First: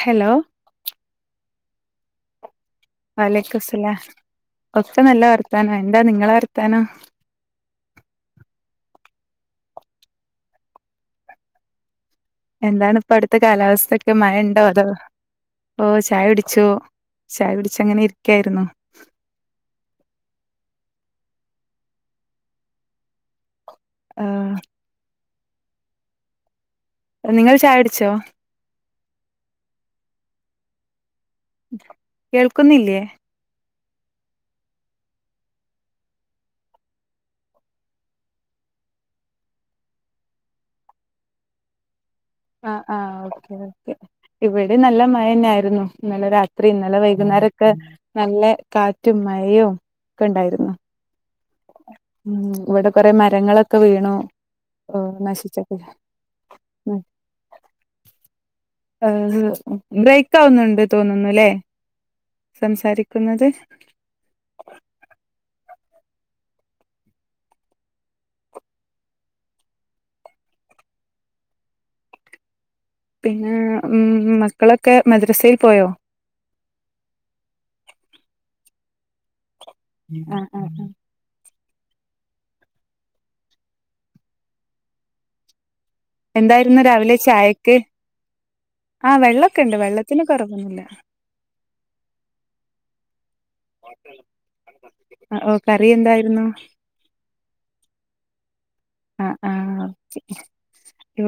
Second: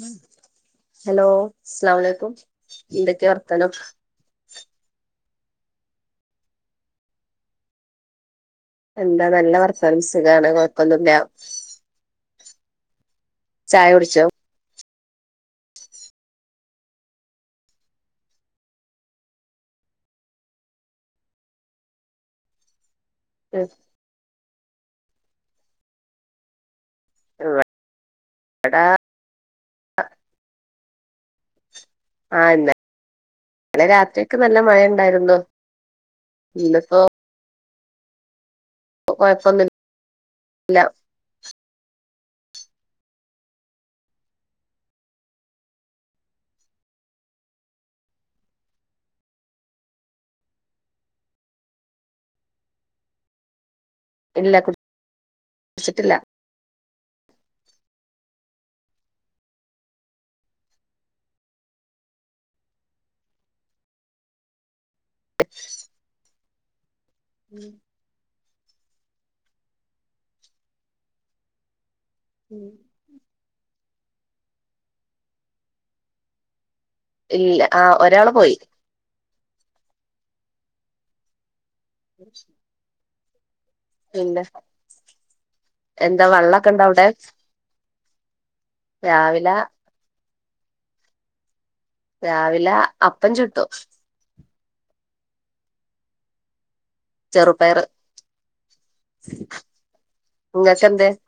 Hello hello അസ്ലാംലക്കും വാലേക്കസ്ലാം ഒക്കെ നല്ല വാർത്ത വത്താനോ എന്താ നിങ്ങളെ വർത്താനോ എന്താ നല്ല വർത്താനം സുഖാണ് കൊഴപ്പൊന്നുല്ല എന്താണ് ഇപ്പ അടുത്തെ ചായ കാലാവസ്ഥൊക്കെ കുടിച്ചോ മഴണ്ടോ അതോ ഓ ചായ പിടിച്ചോ ചായ കുടിച്ചു അങ്ങനെ ഇരിക്കായിരുന്നു ഉം ആഹ നിങ്ങൾ ചായ ട്ച്ചോ ഇവിടെ ആ കേൾക്കുന്നില്ലേ ഇന്നലെ രാത്രിക്കെ നല്ല മഴയ ഉണ്ടായിരുന്നോ ഇന്നിപ്പോ പ്പ കൊഴപ്പൊന്ന് ല്ല ആ ആഹ ഓക്കെ ഓക്കെ ഇവിടെ നല്ല മഴ തന്നെ ആയിരുന്നു ഇന്നലെ രാത്രി ഇന്നലെ വൈകുന്നേരൊക്കെ നല്ല കാറ്റും മഴയും ഒക്കെ ഉണ്ടായിരുന്നു ഉ ഇവിടെ കുറെ മരങ്ങളൊക് ഒക്കെ വീണോ ഇല്ല നശിച്ചക്കെ കുടിച്ചിട്ടില്ല ബ്രേക്ക് ആവുന്നുണ്ട് തോന്നുന്നുല്ലേ സംസാരിക്കുന്നത് [unintelligible] ഉം പിന്നെ ഉം മക്കളൊക്കെ മദ്രസയിൽ പോയോ ഇല്ല ആഹ ഒരാള് പോയി ആ ആആ ഉ ഇല്ല എന്തായിരുന്നു രാവിലെ ചായക്ക് ആ രാവിലെ വെള്ളൊക്കെ ഉണ്ട് വെള്ളത്തിന പറവുന്നില്ല രാവിലെ പ്പം ചത്തോ ആ ഓ കറി എന്തായിരുന്നു ചെറുപയറ് ആ ആഹ ഇ നിങ്ങൾക്ക് എന്ത് ക്ക്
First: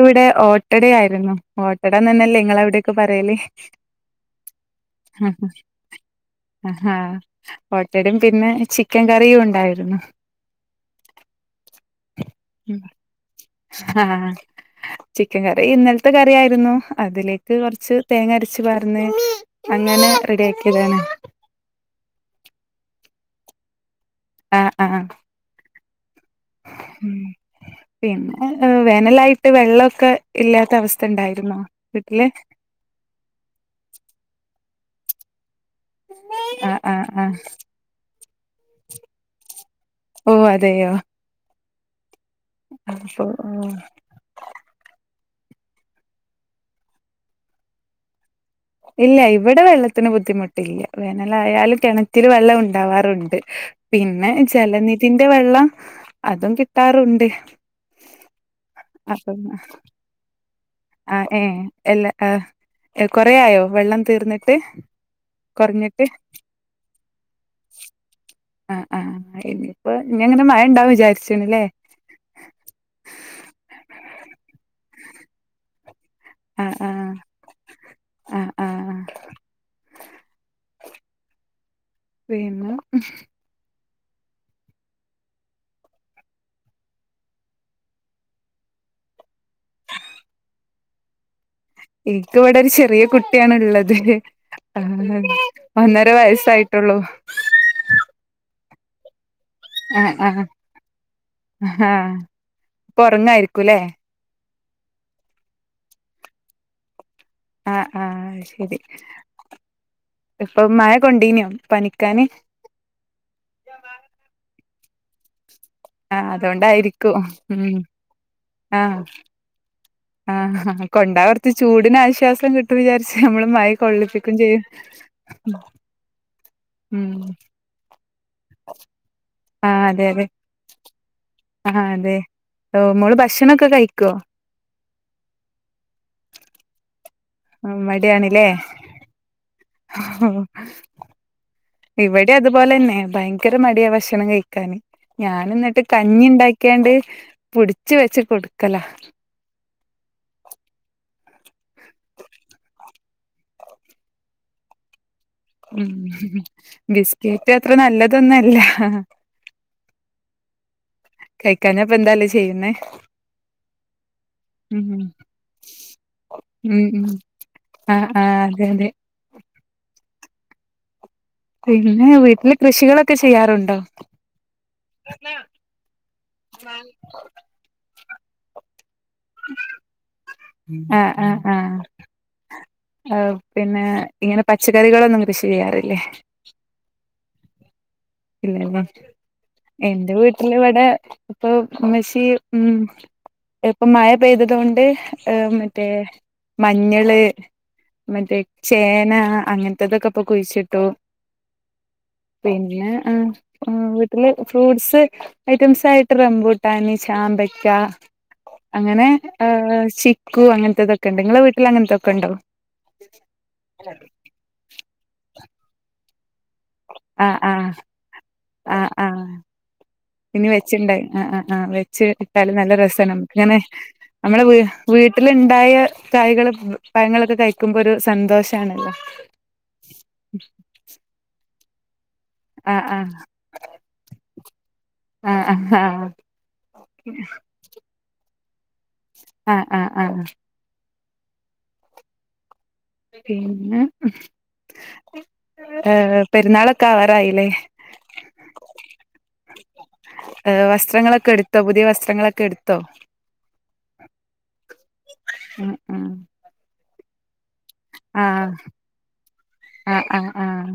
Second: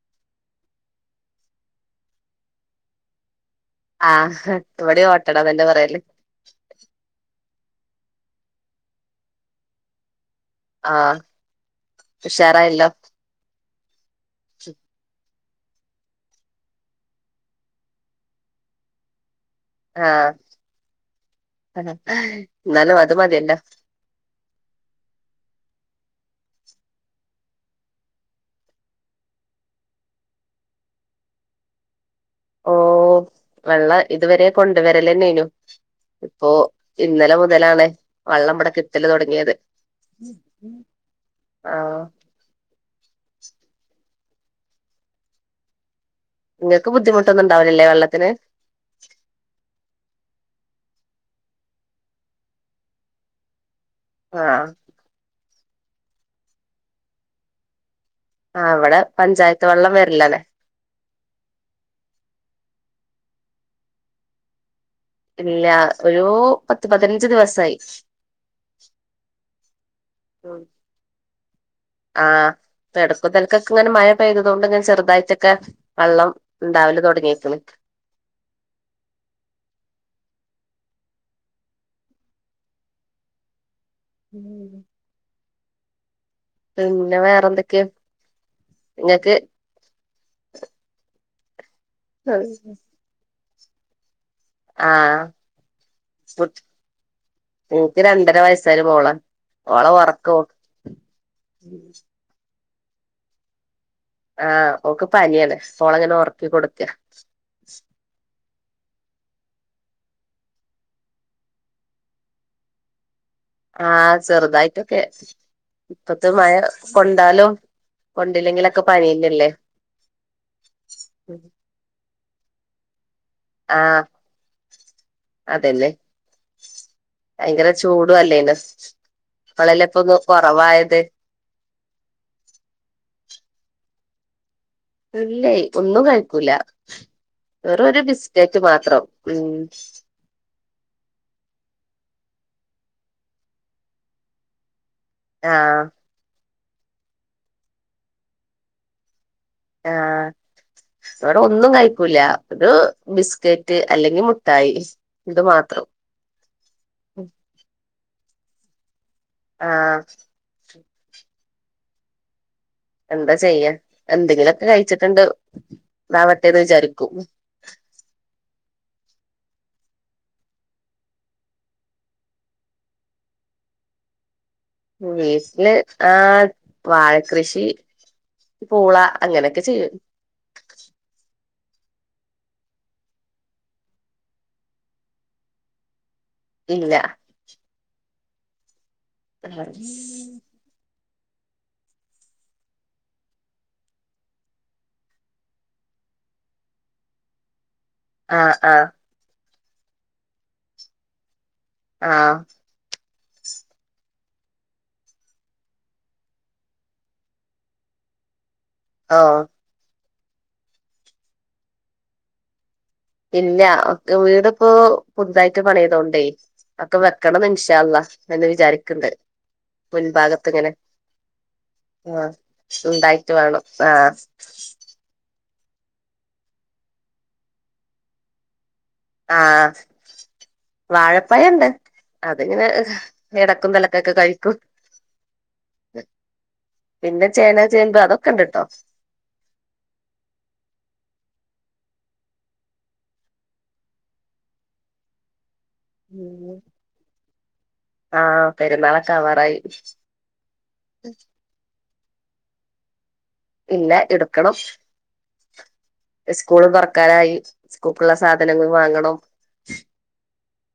ഇവിടെ ഓട്ടടയായിരുന്നു ഓട്ടടന്ന് തന്നെല്ലേ നിങ്ങ അവിടൊക്കെ പറയലേ ആഹ് ഇവിടെ ഓട്ടടാന്നന്നെ പറയല് ഓട്ടടീം പിന്നെ ചിക്കൻ കറിയും ഉണ്ടായിരുന്നു ആഹ് ഉഷാറായല്ലോ ആഹ് ചി [unintelligible] കറി ഇന്നലത്തെ കറിയായിരുന്നു അതിലേക്ക് കൊറച്ച് തേങ്ങ അരച്ചു പാറ്ന്ന് അങ്ങനെ ആ റെഡി ആക്കിയതാണ് എന്നാലും അത് മതിയല്ല ആ ആ ഉം പിന്നെ വേനലായിട്ട് വെള്ളൊക്കെ ഇല്ലാത്ത അവസ്ഥ ഇണ്ടായിരുന്നോ ഓ വെള്ള ഇതുവരെ കൊണ്ട് വരല്ലന്നേനു ഇപ്പോ ആ ആ ആ ഇന്നലെ മുതലാണേ- വള്ളം ബ്ടെ കിട്ടല് തൊടങ്ങിയത് ഉം അതെയോ ആഹ അശ്ശോ നിങ്ങൾക്ക് ബുദ്ധിമുട്ടൊന്നും ഉണ്ടാവില്ലല്ലേ വെള്ളത്തിന് ട്ടില്ല വേനലായാലും കെണറ്റില് വെള്ളം ഉണ്ടാവാറുണ്ട് പിന്നെ ആഹ് ജലനിധിന്റെ വെള്ളം അതും കിട്ടാറുണ്ട് ആ അവിടെ പഞ്ചായത്ത് വെള്ളം വര്ലാല്ലെ ആഹ് ഏഹ് എല്ലാ ഏർ കൊറയയോ വെള്ളം തീർന്നിട്ട്. ഇല്ല കുറഞ്ഞിട്ട് ഒരു പത്ത് പതിനഞ്ച് ദിവസായി ആ ആ ഇനിയിപ്പോ ഇനി എങ്ങനെ മഴ ഉം ഉണ്ടാവന്ന് വിചാരിച്ച [unintelligible] ആഹ് ഇപ്പൊ എടക്കും തലയ്ക്കുമൊക്കെ ഇങ്ങനെ മഴപെയ്തതു കൊണ്ട് ഇങ്ങനെ ചെറുതായിട്ട് ഒക്കെ. വെള്ളം ആ ആ ഉണ്ടാവല് തുടങ്ങിയേക്കണം. ആ ആ വേണോ ഉം പിന്നെ വേറെന്തൊക്കെയാ ഇങ്ങൾക്ക്. എനിക്ക് ഇവിടെ ഒരു ചെറിയ കുട്ടി ട്ട്യാണ് ഉള്ളത് ആഹ് ഒന്നര വയസായിട്ടുള്ളൂ. സരി മോളേ ഓള് ഉറക്കു. ഉറങ്ങായിരിക്കൂലേ ആഹ് ഓക്കു പനിയാണ്, മോള് ഇങ്ങനെ ഉറക്കി കൊടുക്കാ. ആഹ് ആഹ്. ഇത് ഇപ്പൊ മഴ കൊണ്ടീനോ പനിക്കാന്. ആ ചെറുതായിട്ട് [unintelligible] ആഹ് അതു കൊണ്ടായിരിക്കും ഉം കൊണ്ടില്ലെങ്കിലൊക്കെ ആഹ് പനിയന്നല്ലേ ആഹ് കൊണ്ടാ കുറച്ച് ചൂടന് ആശ്വാസം. ഇപ്പൊ കിട്ടു വിചാരി ഞമ്മള് മഴ ആഹ് കൊള്ളിപ്പിക്കും ചെയ്യും അതന്നെ ഉം ഇതുവല്ലേ [unintelligible] ഇവള് ആഹ് അല്ലെ അതെ ഇങ്ങ് അതെ കൊറവായത്. ആഹ് അതെ ഓഹ് മോള് ഭക്ഷണൊക്കെ കഴിക്കോ. അല്ലേ ഒന്നും കഴിക്കൂല്ല, വെറുമൊരു മടിയാണ്ല്ലേ ബിസ്ക്കറ്റ് മാത്രം ഉം. ഓഹ് ഇവിടെ അതുപോലെ തന്നെ ഭയങ്കര മടിയാ ഭക്ഷണം കഴിക്കാാന് ഞാൻ ആഹ് എന്നിട്ട് കഞ്ഞി ഉണ്ടാക്കി ക്കണ്ട് പുടിച്ച വെച്ച് കൊടുക്കൽ. ആഹ് ഇവിടെയൊന്ന്. ഒന്നും കഴിക്കൂല ഒരു ബിസ്കറ്റ് അല്ലെങ്കിൽ മുട്ടായി ഇത് മാത്രം ഉം ബിസ്കിറ്റ് അത്ര നല്ലതു. അതൊന്നല്ല ആഹ് കഴിക്കാന് ഇപ്പൊ എന്താലേ ചെയ്യുന്നേ. എന്താ ചെയ്യാ എന്തെങ്കിലുമൊക്കെ ഉം കഴിച്ചിട്ടുണ്ട്താവട്ടെന്ന് വിചാരിക്കൂ തേഅതേ പിന്നെ വീട്ടില് കൃഷികളൊക്കെ ചെയ്യാറുണ്ടോ വീട്ടില് ആ വാഴ കൃഷി പൂള അങ്ങനെയൊക്കെ ചെയ്യും ആ ആ ആഹ ആ പിന്നെ ഇങ്ങനെ പച്ചക്കറികളൊന്നും കൃഷി ചെയ്യാറില്ലേ ഇല്ല ഇല്ലല്ലേ ആഹ് എന്റെ വീട്ടിൽ ഇവിടെ ഇപ്പൊ ഉമ്മശി ഉം ഇപ്പൊ മഴ പെയ്തത് കൊണ്ട് മറ്റേ മഞ്ഞള് മറ്റേ ആഹ് ചേന അങ്ങനെ ഇറ്റതൊക്കെപ്പൊ കുഴിച്ചിട്ടു ആഹ് പിന്നെ ആ ഒ വീട്ടില് ഫ്രൂട്ട്സ് ഐറ്റംസ് ആയിട്ട് റംബുട്ടാന് ചാമ്പക്ക അങ്ങനെ ഓ ആ ക്കു അങ്ങനത്തെതൊക്കെണ്ട് നിങ്ങള വീട്ടിൽ അങ്ങനത്തെക്കെ ഉണ്ടോ ഇല്ല ഒക്കെ വീട്പ്പോ പുതുതായിട്ട് പണിയതൊണ്ടേ ആ ആ ആ വിചാരിക്ക്ണ്ട് ആഹ് ഇനി മുൻഭാഗത്ത് ഇങ്ങനെ വെച്ച്ണ്ടായി ആ ആ് ആ് വെച്ച് ആഹ് ഇട്ടാലും നല്ല രസമാണ് ഉണ്ടായിട്ട് ഇങ്ങനെ വേണം ആഹ് നമ്മള വീ വീട്ടിലു ഉണ്ടായ കായകൾ പഴങ്ങളൊക്കെ കഴിക്കുമ്പോ ഒരു സന്തോഷാണല്ലോ ആ വാഴപ്പഴുണ്ട് അതിങ്ങനെ ആഹ് ആഹ് ഇടക്കും തിലക്കൊക്കെ കഴിക്കും ആഹ് ആഹ് പിന്നെ ചേന ചേമ്പാ അതൊക്ക കണ്ട്ട്ടോ ആ ആ ആ ആ പിന്നെ പെരുന്നാളൊക്കെ ആവാറായില്ലേ ആഹ് പെരുന്നാളൊക്കെ ആവാറായി വസ്ത്രങ്ങളൊക്കെ എടുത്തോ പുതിയ വസ് വസ്ത്രങ്ങളൊക്കെ എടുത്തോ ഇല്ല എടുക്കണം ഉം ഉം സ്കൂൾ തോറ ക്കാറായി സ്കൂക്കുള്ള ആഹ് സാധനങ്ങൾ വാങ്ങണം ആഹ് ആഹ് ആഹ്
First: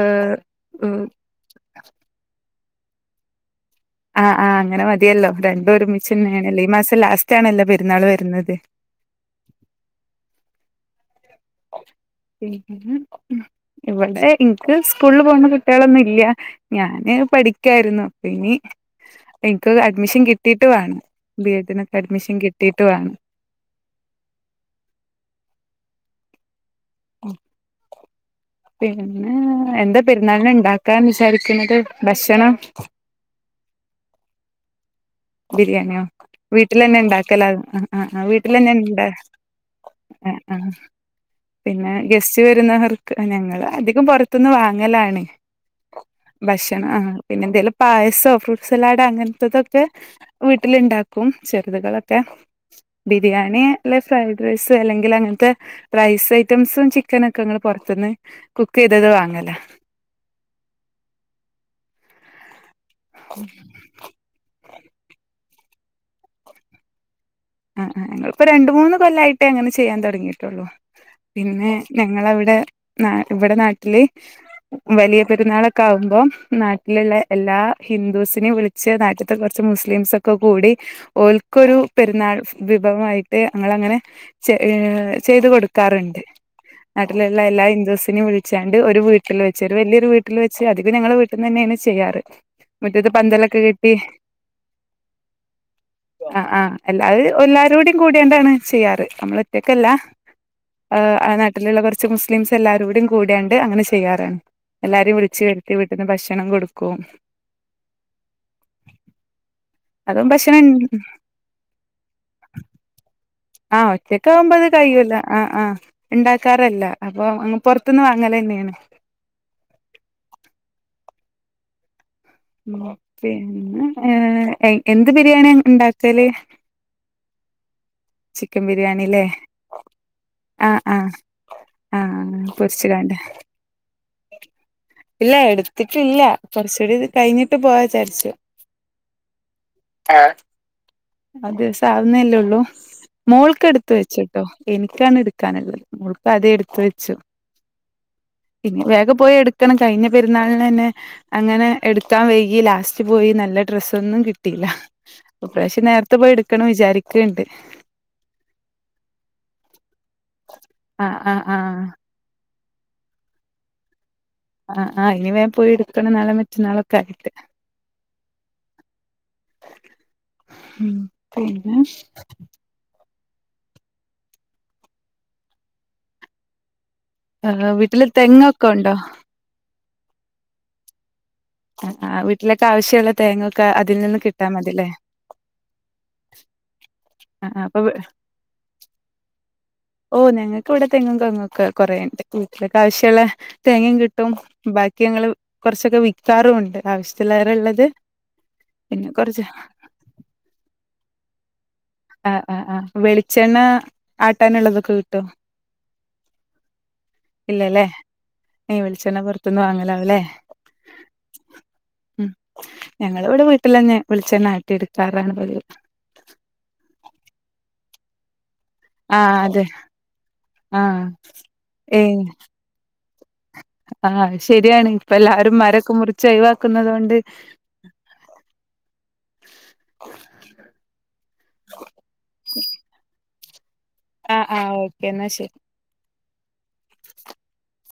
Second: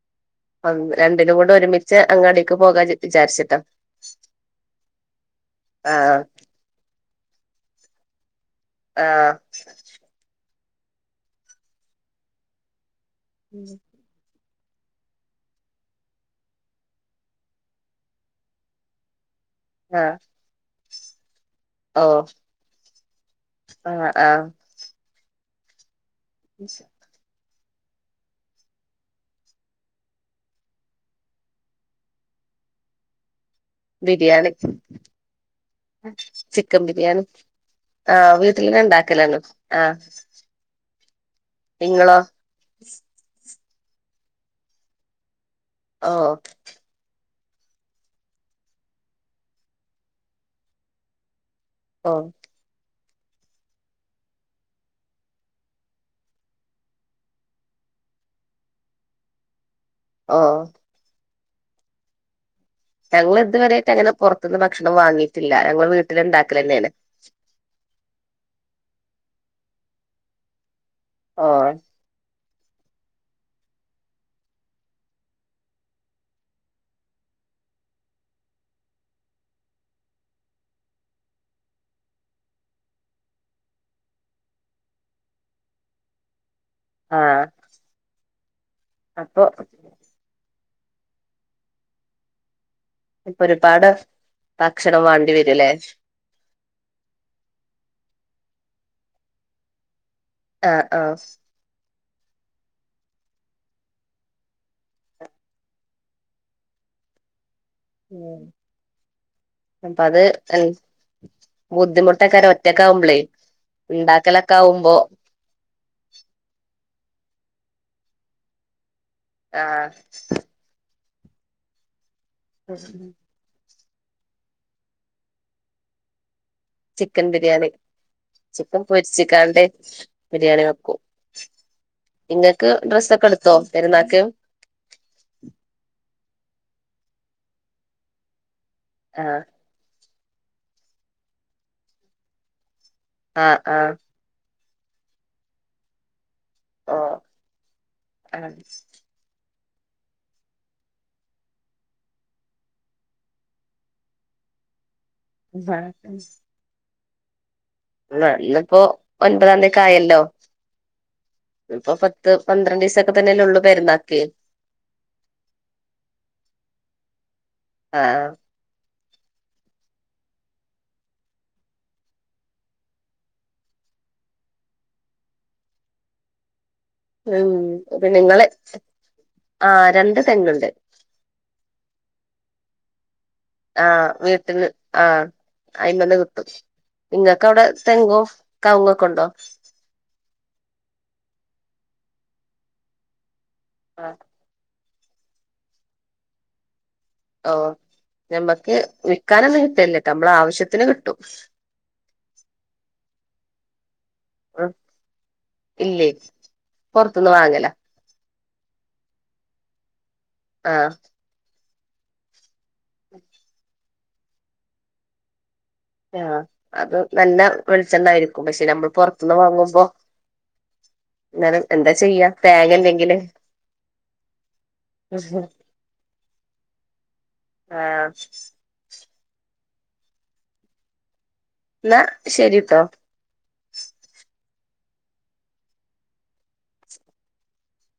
ഏഹ് ഉം രണ്ടിനും കൂട് ഒരുമിച്ച് അങ്ങടി ൻക്ക് പോകാ വി വിചാരിച്ചിട്ടാ ആഹ് ആഹ് അങ്ങനെ മതിയല്ലോ രണ്ടും ആഹ് ഒരുമിച്ചന്നെയണല്ലോ ഈ മാസം ലാസ്റ്റ് റ്റാണല്ലോ പെര്ന്നാൾ വരുന്നത് ആഹ ഉം ഉം ഇവിടെ ൻക്ക് സ്കൂളിൽ പോണ കുട്ടികളൊന്നും ഇല്ല ഞാന് പഠിക്കായിരുന്നു അപ്പൊ ഇനി ൻക്ക് ആഹ് അഡ്മിഷൻ കിട്ടീട്ട് വേണം ബി എഡ് നൊക്കെ ഓ അഡ്മിഷൻ കിട്ടിട്ട് വേണം ആഹ് നിരി [inaudible] പിന്നെ എന്താ പെരുന്നാളിന് ഉണ്ടാക്കാന് വിചാരിക്കുന്നത് ഭക്ഷണം ബിരിയാണി ബിരിയാണിയോ ചിക്കൻ ബിരിയാണി വീട്ടിൽന്നെണ്ടാക്കല ആ് ആ് ആഹ് വീട്ടിലന്നെ വീട്ടിൽന്നെണ്ട് ഉണ്ടാക്കലാണ് ആഹ് ആ ആ പിന്നെ നിങ്ങളോ ഗസ്റ്റ് വരുന്നവർക്ക് ഞങ്ങൾ അധികം പുറത്തൊന്ന് വാങ്ങലാണ് ഓ ഭക്ഷണ ആ പിന്നെ എന്തെലും പായസോ ഫ്രൂട്ട്സലാഡോ അങ്ങനത്തെതൊക്കെ വീട്ടിലുണ്ടാക്കും ചെർത്കൾ ഓ ഒക്കെ ബിരിയാണി അല്ലെ ഫ്രൈഡ് റൈസ് അല്ലെങ്കിൽ അങ്ങനത്തെ റൈസ് ഐറ്റംസും ചിക്കനും ഒക്കെ ങ്ങൾ പൊറത്തന്ന് കുക്ക് ചെയ്തത് വാങ്ങല ആ ഞങ്ങൾ ഇതുവരായിട്ട് അങ്ങനെ പൊറത്തുന്ന് ഭക്ഷണം വാങ്ങിട്ട് ല്ല ഞങ്ങൾ വീട്ടിൽ ഇണ്ടാക്കലന്നേണ് ആഹ് ഞങ്ങൾപ്പോ രണ്ട് മൂന്ന് കൊല്ലായിട്ടേ അങ്ങനെ ചെയ്യാൻ തുടങ്ങിട്ടുള്ളു ഓ പിന്നെ ഞങ്ങളവിടെ ന ഇവിടെ നാട്ടില് വലിയ പെരുന്നാളൊക്കെ ആകുമ്പോ നാട്ടിലുള്ള എല്ലാ ഹിന്ദൂസിനെയും വിളിച്ച് നാട്ടത്തെ കുറച്ച് മുസ്ലിംസൊക്കെ കൂടി ഓൽക്കൊരു പെരുന്നാൾ വിഭവമായിട്ട് ങ്ങൾ അങ്ങനെ ഏ ചെയ്ത് കൊടുക്കാറുണ്ട് നാട്ടിലുള്ള ആഹ് എല്ലാ ഹിന്ദുസിനും വിളിച്ചാണ്ട് ഒരു വീട്ടിൽ അപ്പൊ വെച്ച് ഒരു വല്യയൊരു വീട്ടിൽ വെച്ച പക്ഷെ അധികം ഞങ്ങളെ വീട്ടന്നെയാണ് ചെയ്യാറ് മുറ്റത്ത് ഇപ്പൊ പന്തലൊക്കെ ഒരുപാട് കിട്ടി ഭക്ഷണം വേണ്ടി വരൂല്ലേ ആ ആഹ അല്ലാത എല്ലാരോടയും കൂടിയണ്ടാണ് ചെയ്യാറ് നമ്മള എറ്റയക്കല്ല ആഹ് ആ് ആഹ് ആ നാട്ടിലുള്ള കുറച്ച് ച്ച് മുസ്ലിംസ് എല്ലാരുംകൂടി കൂടിയാണ്ട് അങ്ങനെ ചെയ്യാറാണ് എല്ലാരും വിളിച്ചുവരുത്തി വീട്ടന്ന് ഭക്ഷണം കൊടുക്കും ഉ അപ്പ അത് അതും എ ഭക്ഷണം ബുദ്ധിമുട്ട് ഒറ്റക്കാര ഒറ്റക്കാവുമ്പളേ ആഹ ഇണ്ടാക്കലൊക്കെ ഒറ്റക്കാവുമ്പോ അത് ആവുമ്പോ കഴൂല്ല ആഹ് ആഹ് ഉണ്ടാക്കാറല്ല അപ്പൊ അങ്ങ് പൊറത്തുന്ന് വാങ്ങലന്നെയാണ് ആഹ് ങ്ങ പിന്നെ ഏ എന്ത് ബിരിയാണി ണ്ടാക്കല് ചിക്കൻ ബിരിയാണി ചിക്കൻ ബിരിയാണില്ലേ പൊരിച്ച്ക്കാണ്ട് ബിരിയാണി ആ ആ വെക്കും ആ നിങ്ങൾക്ക് ഡ്രെസ്സ് പൊരിച്ച്കാണ്ട് ഒക്കെ എടുത്തോ പെരുന്നാ ക്ക് ഇല്ല എടുത്തിട്ടില്ല കുറച്ചുകൂടിയൊക്കെ കഴിഞ്ഞിട്ട് പോവാ വിചാരിച്ചു ആഹ് ആഹ് ആ ദിവസം ആവുന്നല്ലേ ഉള്ളൂ ആഹ് മോൾക്ക് എടുത്ത് ആഹ് വെച്ച്ട്ടോ എനിക്കാണ് എടുക്കാനുള്ളത് പ്പ ആദ്യെ എടുത്തു ഓ വെച്ചു ആഹ് പിന്നെ വേഗം പോയി എട് ക്കണം കഴിഞ്ഞ പെരുന്നാളിനന്നെ അങ്ങനെ എടുക്കാൻ വൈകി ലാസ്റ്റ് പോയി നല്ല ഡ്രസ്സൊന്നും കിട്ടിയില്ല ഈ പ്രാവശ്യം [unintelligible] നേരത്തെ പോയി ട്ക്കണം വിചാരി- ക്കെ ണ്ട് ന്നൊ ന്ന്പ്പോ ഒൻപതാംതിയൊക്കെ ആയ ആഹ് ആഹ് ആഹ് ഇപ്പൊ പത്ത് - [unintelligible] പന്ത്രണ്ട് ദിവസൊക്കെ തന്നെ ല്ലെ ഒള്ളു പെരുന്നാക്ക് ആഹ് ആഹ് ഇനി വേൻ പോയി എടുക്കണ നളെ മറ്റന്നാളൊക്കെ ആയിട്ട് ആ ആഹ് മ് പിന്നെ -? ഏഹ് വീട്ടില് ഉം നിങ്ങളെ തെങ്ങൊക്കെ ഉണ്ടോ ആ രണ്ട് തെങ്ങുണ്ട് ആ വീട്ടിലൊക്കെവശ്യമുള്ള ആ വീട്ടില് ആ അയിമന്ന് കിട്ടും ഇങ്ങക്ക് ആഹ് ആഹ് അവിടെ അപ്പൊ തെങ്ങോ കവങ്ങോ ഒക്കെ ണ്ടോ ഓ ഞങ്ങൾക്ക് ഇവിടെ തെങ്ങും കവുങ്ങും ഒക്കെ കൊറേണ്ട് വീട്ടിലൊക്ക് ആവശ്യമുള്ള തേങ്ങയും കിട്ടും ബാക്കി ബക്കി ഞങ്ങള് കൊറച്ചൊക്കെ വിൽക്കാറുമുണ്ട് ഓ നമ്മക്ക് പിന്നെ കൊറച്ച് വിക്കാനൊന്നും കിട്ടല്ലട്ടോ നമ്മള ആവശ്യത്തിന് കിട്ടും [inaudible] ആഹ ആ് ആ വെളിച്ചെണ്ണ ആട്ടാനുള്ളതൊക്കെ കിട്ടോ ഇല്ലേ പുറത്തുന്ന് വാങ്ങല ഇല്ലല്ലെ യ് വിളിച്ചെണ്ണ പുറത്തൊന്ന് വാങ്ങലാവുല്ലേ ആഹ് ഉം ഞങ്ങള് ഇവിടെ വീട്ടില് വെളിച്ചെണ്ണ ആട്ടിയെടുക്കാറാണ് പതിവ്- ആഹ് അത് നല്ല വെളിച്ചെണ്ണായിരിക്കും. പക്ഷെ നമ്മൾ ആ പുറത്തുന്ന് അതെ വാങ്ങുമ്പോ ആ എന്നാലും എന്താ ഏ ചെയ്യാ തേങ്ങല്ലെങ്കില് ആ ശരിയാണ് ഇപ്പ എല്ലാരും മരൊക്കെ മുറിച്ച് അഴിവാക്കുന്നുന്നത് കൊണ്ട് ആഹ് ഉ എന്നാ ശരിട്ടോ ആ ആ ഓക്കേ എന്നാ ശരി